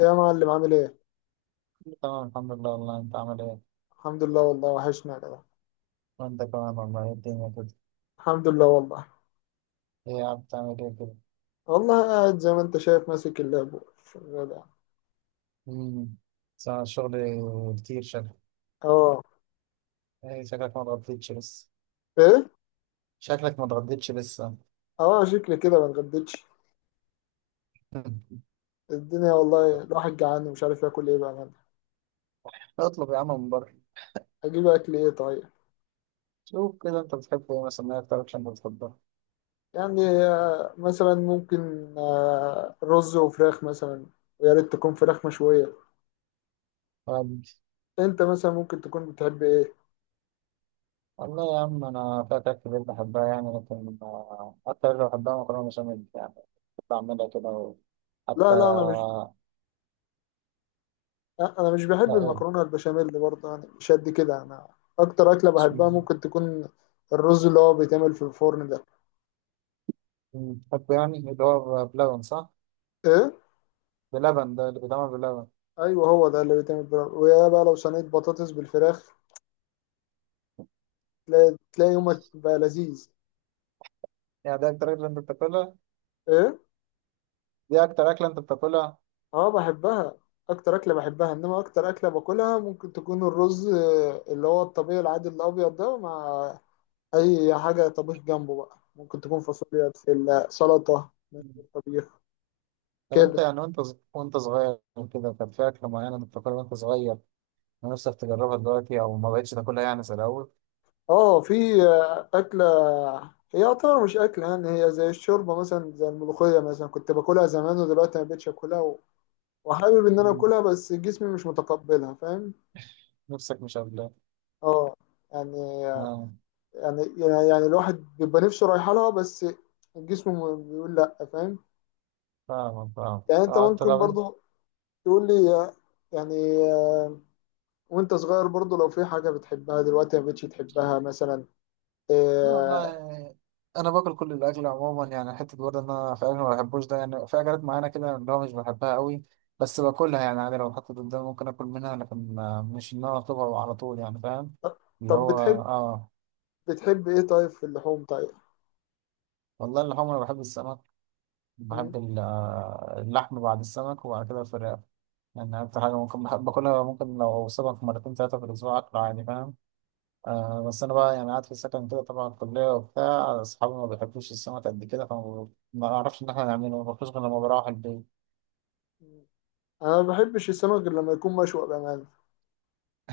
يا معلم، عامل ايه؟ تمام، الحمد لله والله. انت عامل ايه؟ الحمد لله والله، وحشنا يا جدع. وانت كمان والله. ايه الدنيا كده. الحمد لله والله. ايه يا عم بتعمل ايه كده؟ والله قاعد زي ما انت شايف، ماسك اللاب، شغال يعني. امم صار الشغل كتير شكلك. اه. ايه شكلك ما اتغديتش لسه؟ ايه؟ شكلك ما اتغديتش لسه. اه، شكلي كده ما اتغديتش. الدنيا والله، الواحد جعان ومش عارف ياكل ايه بقى أنا. اطلب يا عم من بره. اجيب اكل ايه طيب؟ شوف كده انت بتحب ايه مثلا، ايه اكتر اكشن بتفضلها؟ يعني مثلا ممكن رز وفراخ مثلا. ويا ريت تكون فراخ مشوية. طب، انت مثلا ممكن تكون بتحب ايه؟ والله يا عم انا في اكلات كتير بحبها يعني، لكن اكتر اللي بحبها مكرونه بشاميل يعني. كنت بعملها كده حتى. لا لا، انا مش لا بحب ايه المكرونه البشاميل برضه، يعني مش قد كده انا. اكتر اكله اسمه، بحبها ممكن تكون الرز اللي هو بيتعمل في الفرن ده. بحب يعني اللي هو بلبن، صح؟ ايه. بلبن، ده اللي بيتعمل بلبن. ايوه، هو ده اللي بيتعمل بالفراخ، ويا بقى لو صينيه بطاطس بالفراخ تلاقي يومك بقى لذيذ. يعني ده اكتر اكله انت بتاكلها؟ ايه. دي اكتر اكله انت بتاكلها؟ اه بحبها. اكتر اكله بحبها، انما اكتر اكله باكلها ممكن تكون الرز اللي هو الطبيعي العادي الابيض ده، مع اي حاجه طبيخ جنبه بقى، ممكن تكون فاصوليا، بسله، سلطه، مم. طبيخ طب انت كده. يعني وانت صغير كده، كان في اكله معينه انت بتاكلها وانت صغير، نفسك تجربها دلوقتي او ما بقتش تاكلها يعني زي الاول؟ اه، في أكلة. هي يعتبر مش أكلة، يعني هي زي الشوربة مثلا، زي الملوخية مثلا، كنت باكلها زمان ودلوقتي ما بقتش أكلها وحابب إن أنا مم. أكلها، بس جسمي مش متقبلها، فاهم. نفسك مش قابلها. اه. يعني اه، يعني الواحد بيبقى نفسه رايحة لها، بس الجسم بيقول لأ، فاهم. فاهم فاهم. يعني أنت اه انت، ممكن طب انت، برضو تقول لي يعني آه، وأنت صغير برضو، لو في حاجة بتحبها دلوقتي ما بقتش تحبها مثلا لا والله آه، انا باكل كل الاكل عموما يعني. حته برضه ان انا في اكل ما بحبوش ده، يعني في اكلات معينه كده اللي هو مش بحبها قوي، بس باكلها يعني عادي. لو اتحطت قدامي ممكن اكل منها، لكن مش ان انا اطلبها على طول يعني، فاهم؟ اللي طب هو بتحب. اه، بتحب إيه طيب في اللحوم طيب؟ والله اللحوم انا بحب السمك. بحب اللحم بعد السمك، وبعد كده الفراخ. يعني اكتر حاجه ممكن بحب باكلها، ممكن لو سمك مرتين ثلاثه في الاسبوع اكله عادي، فاهم؟ آه، بس انا بقى يعني قاعد في السكن كده طبعا الكليه وبتاع، اصحابي ما بيحبوش السمك قد كده، فما ما اعرفش ان احنا نعمله، ما باكلوش غير لما بروح البيت. انا ما بحبش السمك غير لما يكون مشوي بامانه.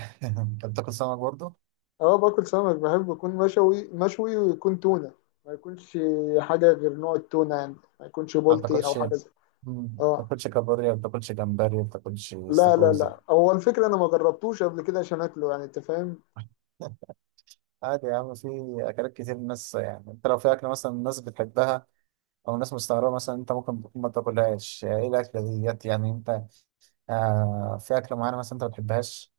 انت بتاكل سمك برضه؟ اه، باكل سمك، بحب يكون مشوي ويكون تونه. ما يكونش حاجه غير نوع التونه يعني. ما يكونش ما بولتي او بتاكلش، حاجه زي. ما اه. بتاكلش كابوريا، ما بتاكلش جمبري، ما بتاكلش لا لا استاكوزا. لا، هو الفكره انا ما جربتوش قبل كده عشان اكله يعني، انت فاهم. عادي يا عم، في اكلات كتير الناس يعني، انت لو في اكله مثلا الناس بتحبها او الناس مستغربه مثلا، انت ممكن تكون ما تاكلهاش. ايه الاكله ديت يعني، انت آه، في اكله معينه مثلا انت ما بتحبهاش؟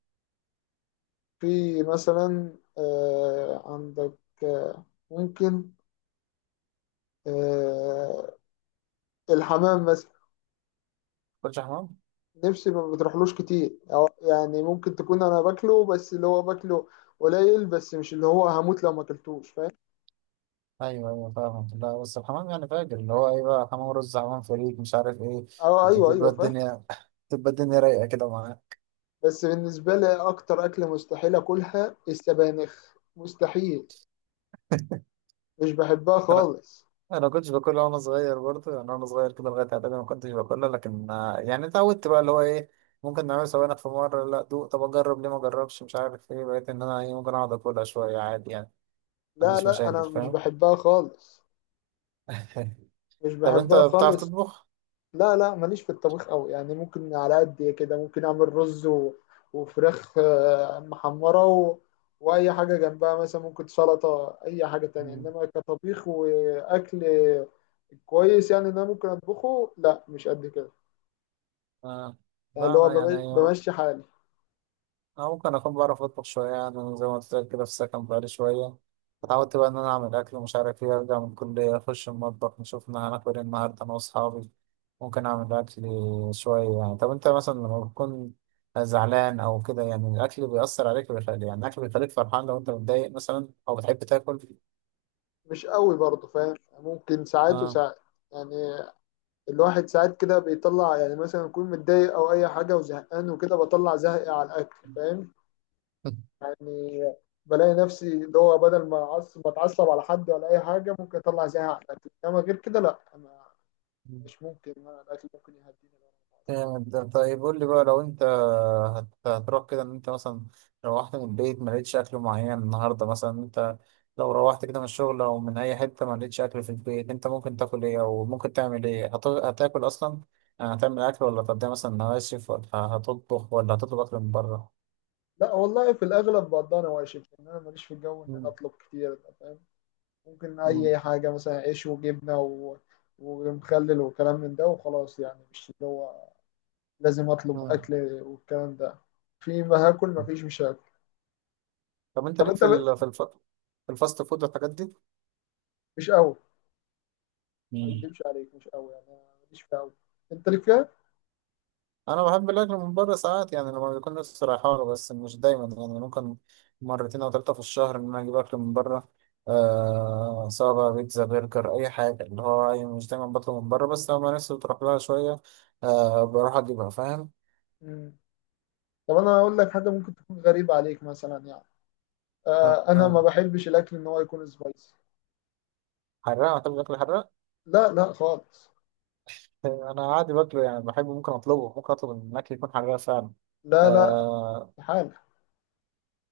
في مثلا عندك آه ممكن آه الحمام مثلا. ما بتاكلش حمام؟ نفسي ما بتروحلوش كتير، أو يعني ممكن تكون انا باكله، بس اللي هو باكله قليل، بس مش اللي هو هموت لو ما اكلتوش، فاهم. ايوه ايوه فاهم. لا بس الحمام يعني فاجر، اللي هو ايه بقى، حمام رز، حمام فريك، مش عارف ايه. اه ايوه بتبقى ايوه فاهم. الدنيا بتبقى الدنيا رايقه كده معاه. بس بالنسبه لي، اكتر اكله مستحيل اكلها السبانخ، مستحيل. مش بحبها خالص. انا كنتش باكلها وانا صغير برضه يعني، وانا صغير كده لغايه اعدادي ما كنتش باكلها، لكن يعني اتعودت بقى اللي هو ايه، ممكن نعمل سوينا في مره، لا دوق، طب اجرب، ليه ما اجربش؟ مش عارف ايه، بقيت ان انا ايه، ممكن اقعد اكلها شويه عادي يعني، ما لا عنديش لا، مشاكل، انا مش فاهم؟ بحبها خالص. مش طب انت بحبها بتعرف خالص. تطبخ؟ لا لا، ماليش في الطبيخ قوي يعني، ممكن على قد كده، ممكن اعمل رز و... وفراخ محمره و... واي حاجه جنبها مثلا، ممكن سلطه، اي حاجه تانية، مم. انما كطبيخ واكل كويس يعني ان انا ممكن اطبخه، لا مش قد كده. آه. يعني لا اللي هو انا يعني، بمشي حالي. أنا ممكن أكون بعرف أطبخ شوية يعني. أنا زي ما قلت لك كده، في السكن بقالي شوية اتعودت بقى إن أنا أعمل أكل ومش عارف إيه، أرجع من الكلية أخش المطبخ نشوف إن هناكل إيه النهاردة أنا وأصحابي، ممكن أعمل أكل شوية يعني. طب أنت مثلا لما بتكون زعلان أو كده، يعني الأكل بيأثر عليك ويخلي، يعني الأكل بيخليك فرحان لو أنت متضايق مثلا، أو بتحب تاكل؟ مش قوي برضه، فاهم. ممكن ساعات آه. وساعات. يعني الواحد ساعات كده بيطلع، يعني مثلا يكون متضايق او اي حاجه وزهقان وكده، بطلع زهقي على الاكل، فاهم. يعني بلاقي نفسي اللي هو بدل ما أعصب بتعصب على حد ولا اي حاجه، ممكن اطلع زهقي على الاكل، انما غير كده لا. أنا مش ممكن، أنا الاكل ممكن يهديني لو أنا متعصب. جامد ده. طيب قول لي بقى، لو انت هتروح كده، ان انت مثلا روحت من البيت ما لقيتش اكل معين النهارده مثلا، انت لو روحت كده من الشغل او من اي حته ما لقيتش اكل في البيت، انت ممكن تاكل ايه او ممكن تعمل ايه؟ هتاكل اصلا يعني، هتعمل اكل ولا هتقضيها مثلا نواشف، ولا هتطبخ، ولا هتطلب اكل من بره؟ لا والله، في الاغلب بقضي انا واشف، لان انا ماليش في الجو ان انا مم. اطلب كتير ده، فاهم. ممكن مم. اي حاجه مثلا عيش وجبنه و... ومخلل وكلام من ده وخلاص، يعني مش اللي هو لازم اطلب مم. اكل والكلام ده. في ما هاكل، ما فيش مش هاكل. طب انت طب ليك انت في في الفاست فود والحاجات مش قوي، ما دي؟ اكدبش عليك، مش قوي يعني، أنا ماليش فيها قوي. انت ليك فيها. انا بحب الاكل من بره ساعات يعني، لما بيكون نفسي رايحه له، بس مش دايما يعني. ممكن مرتين او ثلاثه في الشهر ان انا اجيب اكل من بره. آه، سواء بقى بيتزا، برجر، اي حاجه اللي هو يعني، مش دايما بطلب من بره، بس لما نفسي بتروح لها شويه آه، بروح اجيبها، فاهم؟ مم. طب انا اقول لك حاجه، ممكن تكون غريبه عليك مثلا، يعني آه انا آه. ما بحبش الاكل ان هو يكون سبايسي. حراق، بتحب الاكل الحراق؟ لا لا خالص. آه، انا عادي باكله يعني، بحبه، ممكن اطلبه، ممكن اطلب ان الاكل يكون حراق فعلا. لا لا آه. استحاله.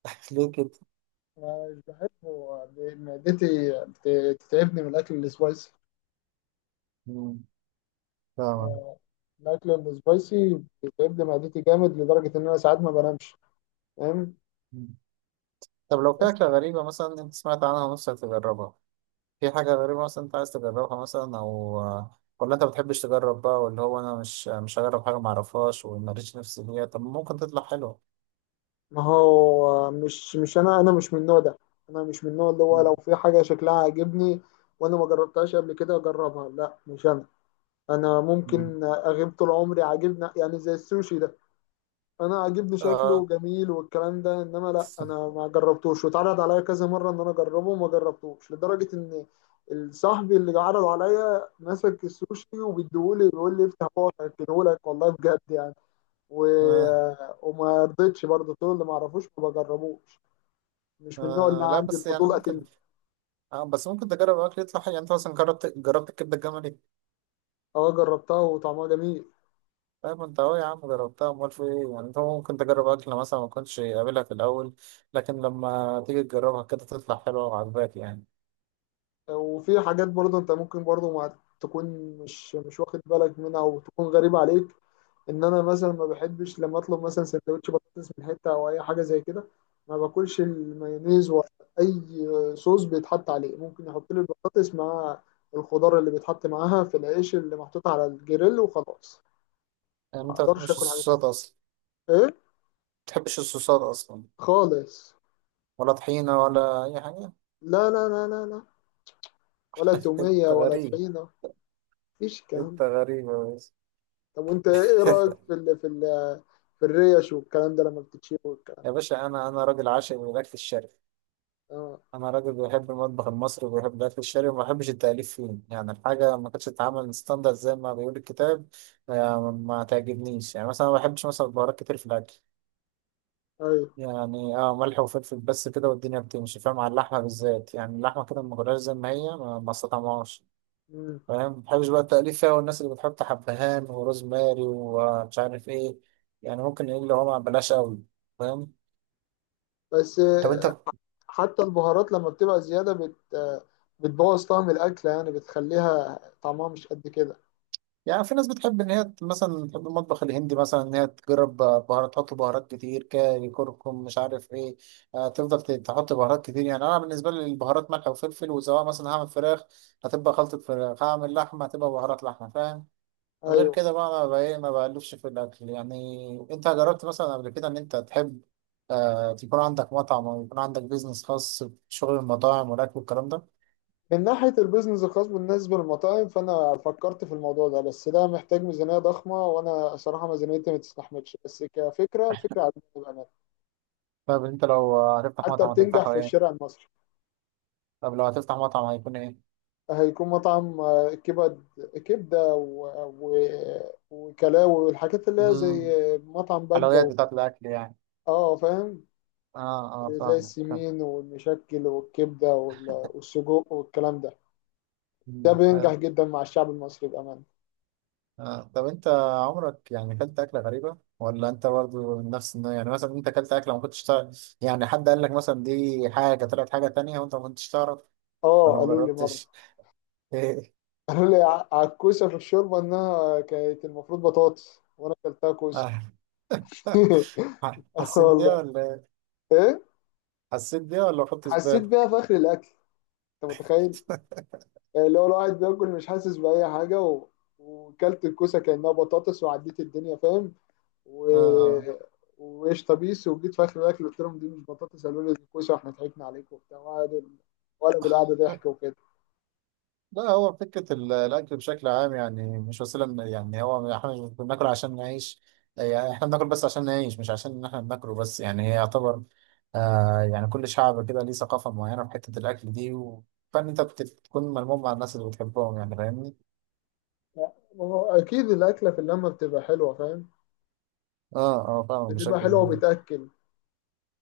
ليه كده؟ أنا مش بحبه. معدتي بت- بتتعبني من الاكل السبايسي. مم، فاهمك. آه، الاكل السبايسي بيتعبني معدتي جامد، لدرجه ان انا ساعات ما بنامش، فاهم. مم. طب لو في أكلة غريبة مثلا أنت سمعت عنها ونفسك تجربها، في حاجة غريبة مثلا أنت عايز تجربها مثلا؟ أو ولا أنت بتحبش تجرب بقى، واللي هو أنا مش مش هجرب حاجة معرفهاش ومريتش نفسي فيها، طب ممكن تطلع حلوة. ما هو مش مش انا انا مش من النوع ده. انا مش من النوع اللي هو لو مم. في حاجه شكلها عاجبني وانا ما جربتهاش قبل كده اجربها، لا مش انا. انا مم. ممكن اغيب طول عمري عاجبنا، يعني زي السوشي ده، انا عاجبني شكله آه. جميل والكلام ده، انما لا انا ما جربتوش، واتعرض عليا كذا مره ان انا اجربه وما جربتوش، لدرجه ان صاحبي اللي عرض عليا مسك السوشي وبيديهولي بيقول لي افتح بقى اكلهولك، والله بجد يعني و... آه. وما رضيتش برضه، طول اللي ما اعرفوش ما بجربوش، مش من النوع اللي آه، لا عندي بس يعني الفضول اتم. ممكن. آه، بس ممكن تجرب أكل يطلع حلو يعني. أنت مثلا جربت، جربت الكبدة الجملي. اه جربتها وطعمها جميل. طيب أنت أهو يا عم جربتها، أمال في إيه يعني، أنت ممكن تجرب أكل مثلا ما كنتش قابلها في الأول، لكن لما تيجي تجربها كده تطلع حلوة وعجباك يعني. وفي حاجات برضه انت ممكن برضه ما تكون مش واخد بالك منها او تكون غريبة عليك. ان انا مثلا ما بحبش لما اطلب مثلا سندوتش بطاطس من حتة او اي حاجة زي كده، ما باكلش المايونيز ولا اي صوص بيتحط عليه. ممكن يحط لي البطاطس مع الخضار اللي بيتحط معاها في العيش اللي محطوط على الجريل وخلاص. يعني ما أنت ما اقدرش بتحبش اكل حاجة تانية. الصوصات أصلا، ما ايه. بتحبش الصوصات أصلا؟ خالص. ولا طحينة ولا أي حاجة؟ لا لا لا لا لا، ولا تومية أنت ولا غريب. طحينة. مفيش الكلام أنت ده. غريب يا باشا. طب وانت ايه رأيك في ال في ال في الريش والكلام ده لما بتتشوي والكلام يا ده؟ باشا، أنا راجل عاشق للأكل الشرقي. اه أنا راجل بيحب المطبخ المصري وبيحب الأكل الشرقي، وما بحبش التأليف فيه يعني. الحاجة ما كانتش تتعمل ستاندرد زي ما بيقول الكتاب ما تعجبنيش يعني. مثلا ما بحبش مثلا بهارات كتير في الأكل، ايوه. يعني اه ملح وفلفل بس كده والدنيا بتمشي، فاهم؟ على اللحمة بالذات يعني، اللحمة كده ما غلاش زي ما هي، ما استطعمهاش، مم. فاهم؟ ما بحبش بقى التأليف فيها، والناس اللي بتحط حبهان وروزماري ومش عارف ايه، يعني ممكن ايه اللي هو ما بلاش قوي، فاهم؟ بس طب انت حتى البهارات لما بتبقى زيادة بت آه، بتبوظ طعم الأكلة، يعني بتخليها طعمها مش قد كده. يعني، في ناس بتحب ان هي مثلا، تحب المطبخ الهندي مثلا، ان هي تجرب بهارات، تحط بهارات كتير، كاري، كركم، مش عارف ايه. آه، تفضل تحط بهارات كتير يعني. انا بالنسبه لي البهارات ملح وفلفل، وسواء مثلا هعمل فراخ هتبقى خلطه فراخ، هعمل لحمه هتبقى بهارات لحمه، فاهم؟ غير ايوه. كده بقى انا بقى ايه، ما بألفش في الاكل يعني. انت جربت مثلا قبل كده ان انت تحب آه، تكون عندك مطعم او يكون عندك بيزنس خاص بشغل المطاعم والاكل والكلام ده؟ من ناحية البيزنس الخاص بالنسبة للمطاعم، فأنا فكرت في الموضوع ده، بس ده محتاج ميزانية ضخمة وأنا صراحة ميزانيتي ما تستحملش، بس كفكرة الفكرة عجبتني بأمانة. طب انت لو هتفتح حتى مطعم بتنجح هتفتحه في ايه؟ الشارع المصري. طب لو هتفتح مطعم هيكون ايه؟ هيكون مطعم كبد، كبدة و... و... وكلاوي والحاجات اللي هي زي امم مطعم بجة حلويات والكلام بتاعت ده. الاكل يعني؟ اه فاهم. اه اه زي فاهمك آه، السمين والمشكل والكبدة وال... والسجق والكلام ده. ده مم، بينجح حلو. جدا مع الشعب المصري بأمانة. آه. طب انت عمرك يعني اكلت اكله غريبه، ولا انت برضو نفس يعني، مثلا انت اكلت اكله ما كنتش تعرف، يعني حد قال لك مثلا دي حاجه طلعت حاجه تانية وانت ما كنتش تعرف، اه ولا ما قالوا لي مرة. جربتش؟ ايه. قالوا لي على الكوسة في الشوربة إنها كانت المفروض بطاطس وأنا أكلتها كوسة. آه. اه حسيت بيها والله. ولا إيه؟ ايه. حسيت بيها ولا ما خدتش حسيت بيها بالك؟ في آخر الأكل. أنت متخيل؟ اللي هو الواحد بياكل مش حاسس بأي حاجة و... وكلت الكوسة كأنها بطاطس وعديت الدنيا، فاهم، و... اه، وقشطة بيس، وجيت في آخر الأكل قلت لهم دي مش بطاطس، قالوا لي دي كوسة واحنا ضحكنا عليكم وبتاع، وقعدوا ولا بالقعدة آه. ضحك وكده. لا هو فكرة الأكل بشكل عام يعني مش وسيلة يعني، هو احنا مش بناكل عشان نعيش، يعني احنا بناكل بس عشان نعيش، مش عشان إن احنا بناكله بس يعني. هي يعتبر آه يعني، كل شعب كده ليه ثقافة معينة في حتة الأكل دي، و- فإن أنت بتكون ملموم مع الناس اللي بتحبهم يعني، فاهمني؟ لا، ما هو أكيد الأكلة في اللمة بتبقى حلوة، فاهم. اه اه فاهم بشكل بتبقى حلوة كبير. وبتأكل.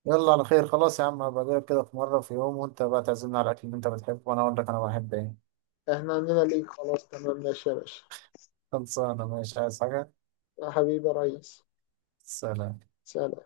يلا على خير خلاص يا عم، هبقى أجيلك كده في مرة في يوم وأنت بقى تعزمنا على الأكل اللي أنت بتحبه وأنا أقول لك أنا بحب إيه. احنا عندنا ليك خلاص، تمام ماشي يا باشا. خلصانة، ماشي، عايز حاجة؟ يا حبيبي يا ريس. سلام. سلام.